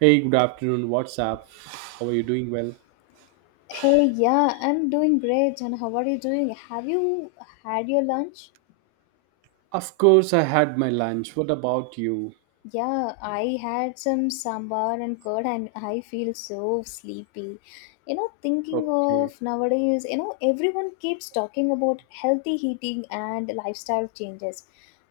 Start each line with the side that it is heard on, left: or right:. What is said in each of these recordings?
right: Hey, good afternoon. What's up? How are you doing?
left: Hey, yeah, I'm doing great. And how are you doing? Have you had your lunch?
right: Of course, I had my lunch. What about you?
left: Yeah, I had some sambar and curd, and I feel so sleepy. Thinking
right: Okay,
left: of nowadays, everyone keeps talking about healthy eating and lifestyle changes.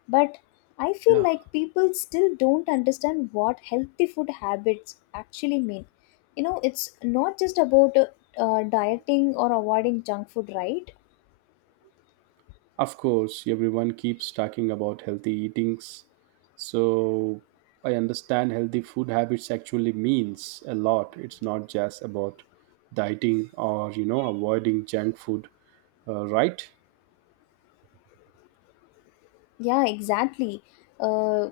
left: But I feel
right: yeah,
left: like people still don't understand what healthy food habits actually mean. It's not just about dieting or avoiding junk food, right?
right: of course, everyone keeps talking about healthy eatings. So I understand healthy food habits actually means a lot. It's not just about dieting or, avoiding junk food, right?
left: Yeah, exactly. Uh,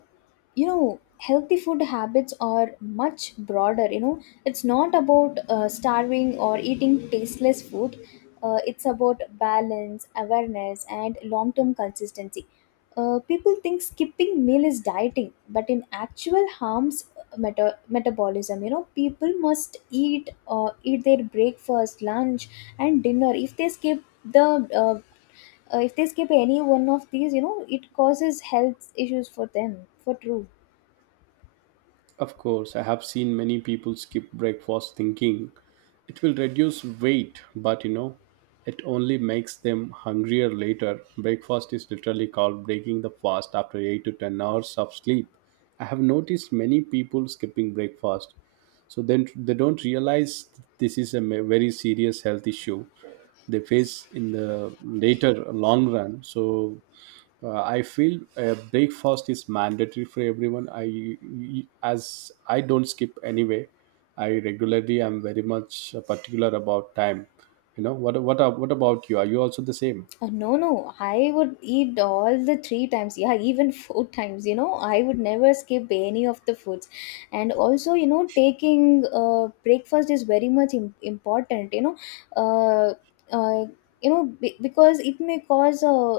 left: healthy food habits are much broader. It's not about starving or eating tasteless food. It's about balance, awareness, and long term consistency. People think skipping meal is dieting, but in actual harms metabolism. People must eat their breakfast, lunch, and dinner. If they skip uh, any one of these, it causes health issues for them for true.
right: Of course, I have seen many people skip breakfast thinking it will reduce weight, but it only makes them hungrier later. Breakfast is literally called breaking the fast after 8 to 10 hours of sleep. I have noticed many people skipping breakfast, so then they don't realize this is very serious health issue they face in the later long run. So I feel breakfast is mandatory for everyone. I, as I don't skip anyway, I regularly am very much particular about time. You know, what about you? Are you also the same?
left: No, no, I would eat all the 3 times, yeah, even 4 times. I would never skip any of the foods. And also, taking breakfast is very much important. Uh, uh, because it may cause uh,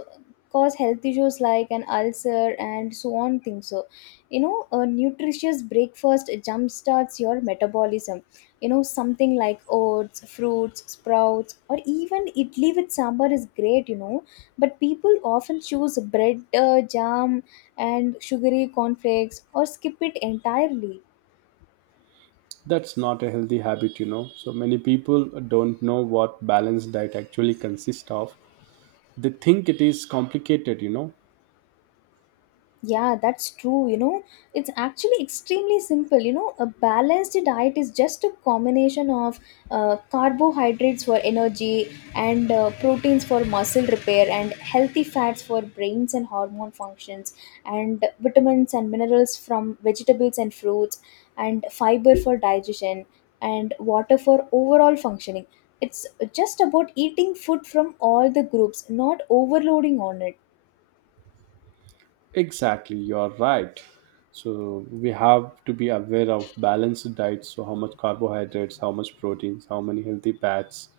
left: cause health issues like an ulcer and so on things. So, a nutritious breakfast jumpstarts your metabolism. Something like oats, fruits, sprouts, or even idli with sambar is great. But people often choose bread, jam, and sugary cornflakes, or skip it entirely.
right: That's not a healthy habit. You know, so many people don't know what balanced diet actually consists of. They think it is complicated, you know.
left: Yeah, that's true. It's actually extremely simple. A balanced diet is just a combination of carbohydrates for energy, and proteins for muscle repair, and healthy fats for brains and hormone functions, and vitamins and minerals from vegetables and fruits, and fiber for digestion, and water for overall functioning. It's just about eating food from all the groups, not overloading on it.
right: Exactly, you're right. So we have to be aware of balanced diets. So how much carbohydrates, how much proteins, how many healthy fats,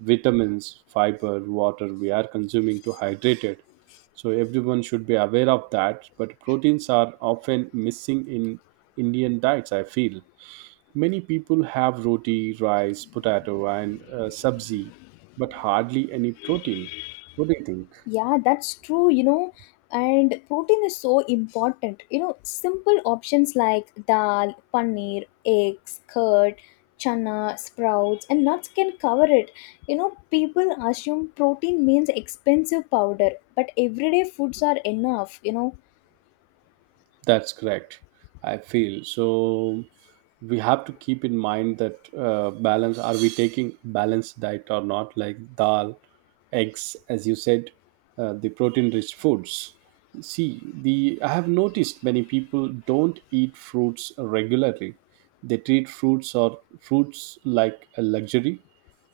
right: vitamins, fiber, water we are consuming to hydrate it. So everyone should be aware of that. But proteins are often missing in Indian diets. I feel many people have roti, rice, potato, and sabzi, but hardly any protein. What do you think?
left: Yeah, that's true. And protein is so important. Simple options like dal, paneer, eggs, curd, chana, sprouts, and nuts can cover it. People assume protein means expensive powder, but everyday foods are enough.
right: That's correct. I feel so. We have to keep in mind that balance. Are we taking balanced diet or not? Like dal, eggs, as you said, the protein-rich foods. See, the I have noticed many people don't eat fruits regularly. They treat fruits or fruits like a luxury.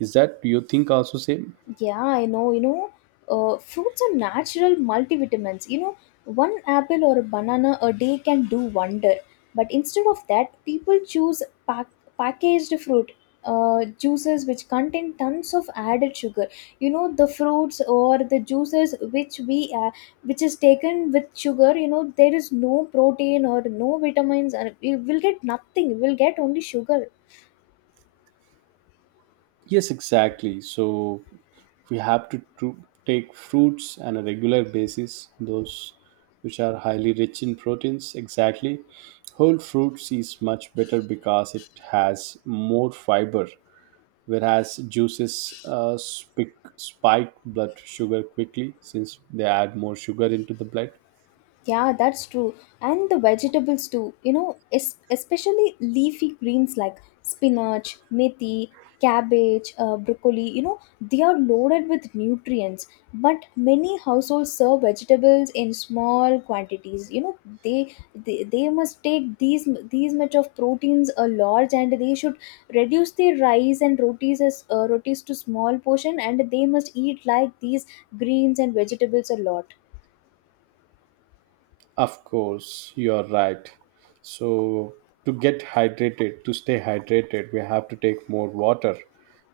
right: Is that, do you think, also same?
left: Yeah, I know. Fruits are natural multivitamins. One apple or a banana a day can do wonder. But instead of that, people choose packaged fruit juices which contain tons of added sugar. The fruits or the juices which is taken with sugar. There is no protein or no vitamins, and we will get nothing. We'll get only sugar.
right: Yes, exactly. So we have to take fruits on a regular basis, those which are highly rich in proteins. Exactly. Whole fruits is much better because it has more fiber, whereas juices spike blood sugar quickly since they add more sugar into the blood.
left: Yeah, that's true. And the vegetables too, especially leafy greens like spinach, methi, cabbage, broccoli, they are loaded with nutrients. But many households serve vegetables in small quantities. They must take these much of proteins a large, and they should reduce their rice and rotis as rotis to small portion, and they must eat like these greens and vegetables a lot.
right: Of course, you are right. So, to get hydrated, to stay hydrated, we have to take more water.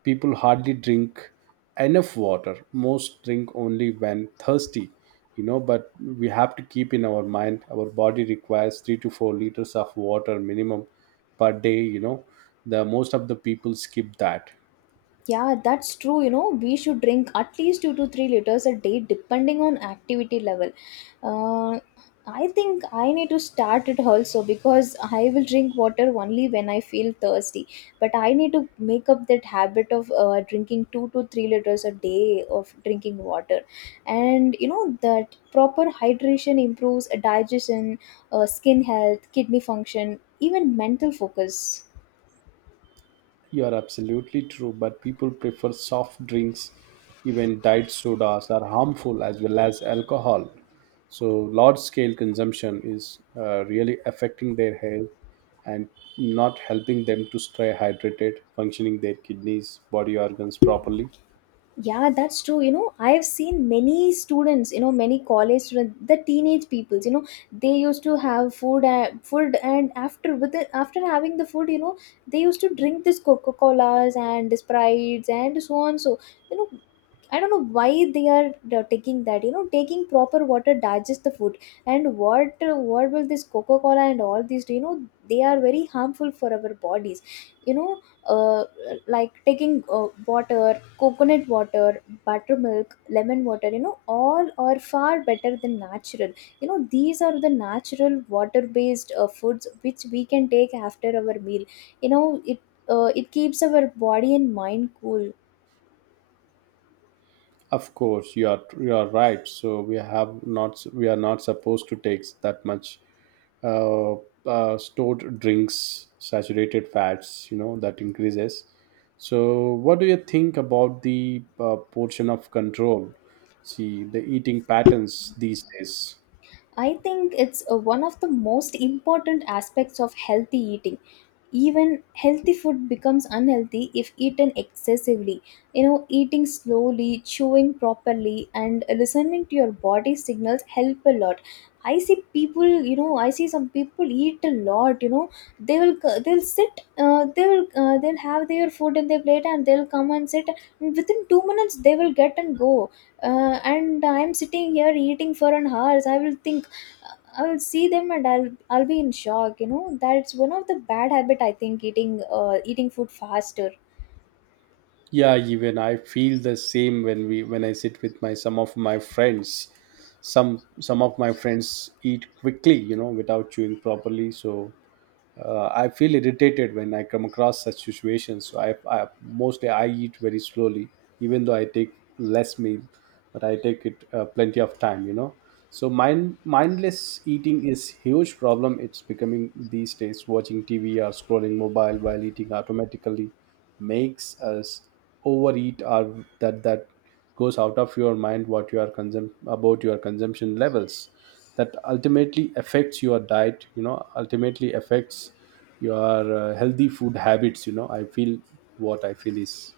right: People hardly drink enough water. Most drink only when thirsty, you know, but we have to keep in our mind our body requires 3 to 4 liters of water minimum per day, you know. The most of the people skip that.
left: Yeah, that's true. We should drink at least 2 to 3 liters a day, depending on activity level. Uh, I think I need to start it also because I will drink water only when I feel thirsty. But I need to make up that habit of drinking 2 to 3 liters a day of drinking water, and you know that proper hydration improves digestion, skin health, kidney function, even mental focus.
right: You are absolutely true, but people prefer soft drinks, even diet sodas are harmful as well as alcohol. So, large scale consumption is really affecting their health and not helping them to stay hydrated, functioning their kidneys, body organs properly.
left: Yeah, that's true. I've seen many students, many college students, the teenage peoples, they used to have food, and after with it, after having the food, they used to drink this Coca Colas and Sprites and so on. So, you know, I don't know why they are taking that. Taking proper water digest the food. And what will this coca cola and all these do? They are very harmful for our bodies. you know uh, like taking water, coconut water, buttermilk, lemon water, all are far better than natural. These are the natural water based foods which we can take after our meal. You know it uh, it keeps our body and mind cool.
right: Of course, you are right. So we have not, we are not supposed to take that much uh, stored drinks, saturated fats. You know that increases. So what do you think about the portion of control? See the eating patterns these days.
left: I think it's one of the most important aspects of healthy eating. Even healthy food becomes unhealthy if eaten excessively. Eating slowly, chewing properly, and listening to your body signals help a lot. I see people, I see some people eat a lot. They'll have their food in their plate, and they'll come and sit. And within 2 minutes, they will get and go, and I'm sitting here eating for an hour. I will think, I'll see them, and I'll be in shock. That's one of the bad habit I think, eating food faster.
right: Yeah, even I feel the same when we when I sit with my some of my friends. Some of my friends eat quickly, you know, without chewing properly. So I feel irritated when I come across such situations. So I eat very slowly, even though I take less meal, but I take it plenty of time. You know, so mindless eating is huge problem. It's becoming these days. Watching TV or scrolling mobile while eating automatically makes us overeat, or that goes out of your mind, what you are consum- about your consumption levels. That ultimately affects your diet, you know, ultimately affects your healthy food habits. You know, I feel is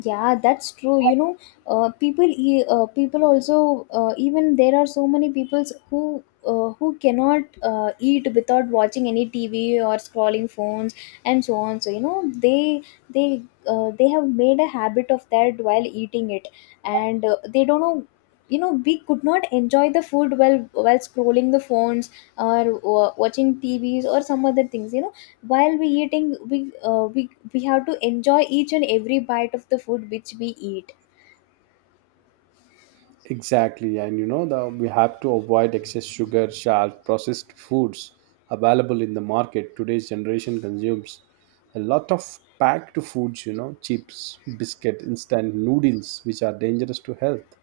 left: Yeah, that's true. People also even there are so many people who cannot eat without watching any TV or scrolling phones and so on. So, they they have made a habit of that while eating it, and they don't know. We could not enjoy the food while scrolling the phones, or watching TVs or some other things. While we eating, we have to enjoy each and every bite of the food which we eat.
right: exactly. And you know the, we have to avoid excess sugar, salt, processed foods available in the market. Today's generation consumes a lot of packed foods, you know, chips, biscuit, instant noodles, which are dangerous to health.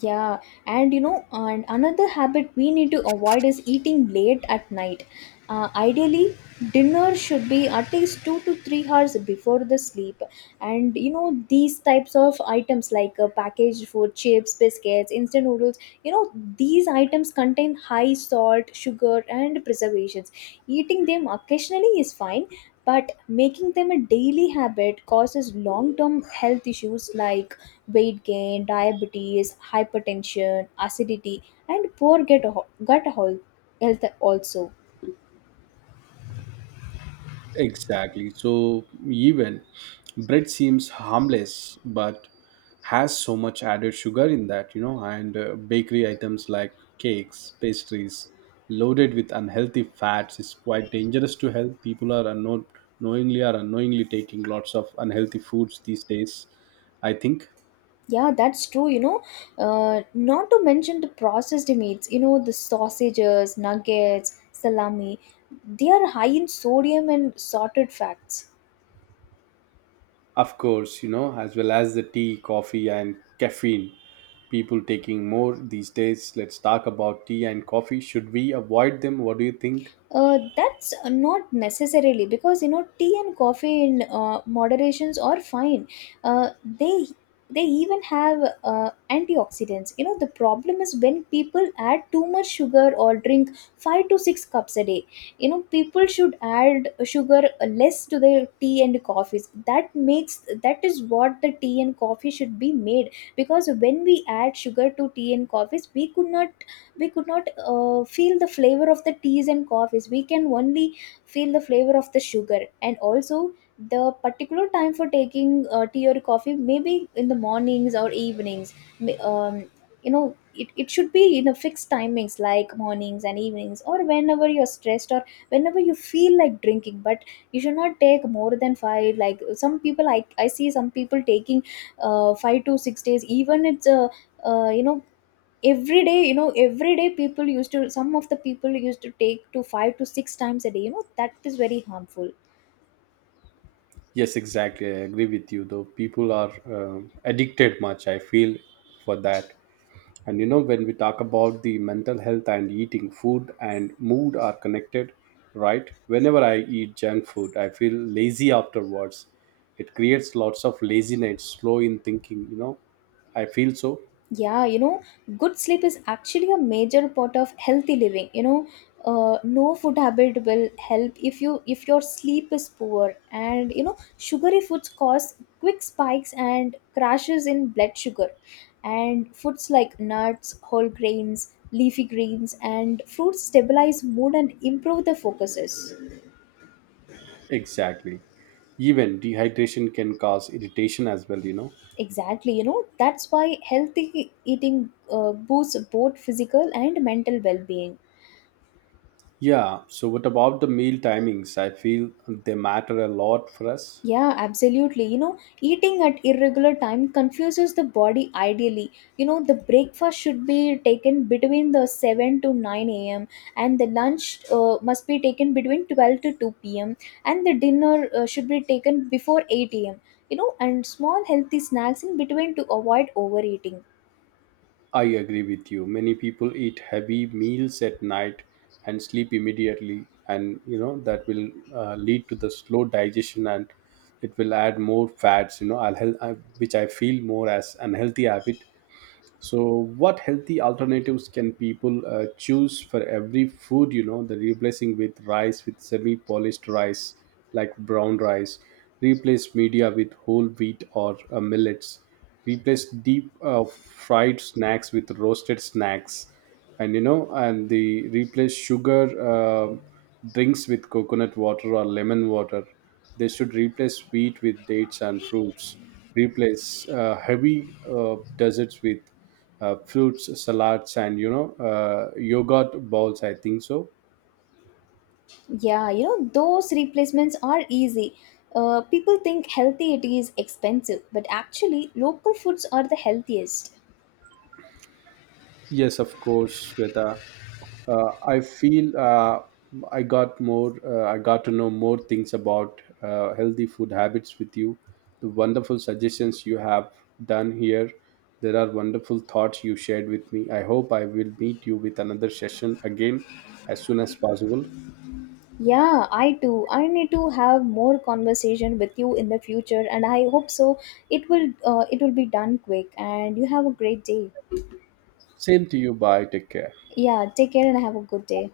left: Yeah, and another habit we need to avoid is eating late at night. Ideally, dinner should be at least 2 to 3 hours before the sleep. And these types of items like packaged food, chips, biscuits, instant noodles, you know, these items contain high salt, sugar, and preservations. Eating them occasionally is fine. But making them a daily habit causes long term health issues like weight gain, diabetes, hypertension, acidity, and poor gut health also.
right: Exactly. So even bread seems harmless, but has so much added sugar in that, you know, and bakery items like cakes, pastries, loaded with unhealthy fats is quite dangerous to health. People are unknown, knowingly or unknowingly taking lots of unhealthy foods these days. I think,
left: Yeah, that's true. Not to mention the processed meats, the sausages, nuggets, salami, they are high in sodium and sorted fats.
right: of course, you know, as well as the tea, coffee, and caffeine. People taking more these days. Let's talk about tea and coffee. Should we avoid them? What do you think?
left: That's not necessarily, because tea and coffee in moderations are fine. Uh, they they even have antioxidants. The problem is when people add too much sugar or drink 5 to 6 cups a day. People should add sugar less to their tea and coffees. That is what the tea and coffee should be made, because when we add sugar to tea and coffees, we could not feel the flavor of the teas and coffees. We can only feel the flavor of the sugar. And also, the particular time for taking tea or coffee maybe in the mornings or evenings. It should be in a fixed timings like mornings and evenings, or whenever you're stressed or whenever you feel like drinking, but you should not take more than five. Like some people, I see some people taking 5 to 6 days, even. It's a uh, you know every day, every day, people used to some of the people used to take to 5 to 6 times a day. That is very harmful.
right: Yes, exactly. I agree with you. Though people are addicted much, I feel, for that. And you know, when we talk about the mental health and eating, food and mood are connected, right? Whenever I eat junk food, I feel lazy afterwards. It creates lots of laziness, slow in thinking. You know, I feel so
left: Yeah, good sleep is actually a major part of healthy living. No food habit will help if your sleep is poor. And sugary foods cause quick spikes and crashes in blood sugar, and foods like nuts, whole grains, leafy greens, and fruits stabilize mood and improve the focuses.
right: exactly. Even dehydration can cause irritation as well. You know.
left: Exactly, that's why healthy eating boosts both physical and mental well being.
right: Yeah. So, what about the meal timings? I feel they matter a lot for us.
left: Yeah, absolutely. Eating at irregular time confuses the body ideally. The breakfast should be taken between the 7 to 9 a.m., and the lunch must be taken between 12 to 2 p.m., and the dinner should be taken before 8 a.m. And small healthy snacks in between to avoid overeating.
right: I agree with you. Many people eat heavy meals at night and sleep immediately, and you know that will lead to the slow digestion, and it will add more fats. You know, which I feel more as unhealthy habit. So, what healthy alternatives can people choose for every food? You know, the replacing with rice, with semi polished rice, like brown rice, replace media with whole wheat or millets, replace deep fried snacks with roasted snacks, and you know, and the replace sugar drinks with coconut water or lemon water. They should replace wheat with dates and fruits. Replace heavy desserts with fruits, salads, and yogurt bowls. I think so.
left: Yeah, those replacements are easy. People think healthy eating is expensive, but actually, local foods are the healthiest.
right: Yes, of course, Sweta. I feel I got more. I got to know more things about healthy food habits with you. The wonderful suggestions you have done here. There are wonderful thoughts you shared with me. I hope I will meet you with another session again as soon as possible.
left: Yeah, I too. I need to have more conversation with you in the future, and I hope so. It will be done quick, and you have a great day.
right: Same to you. Bye. Take care.
left: Yeah, take care and have a good day.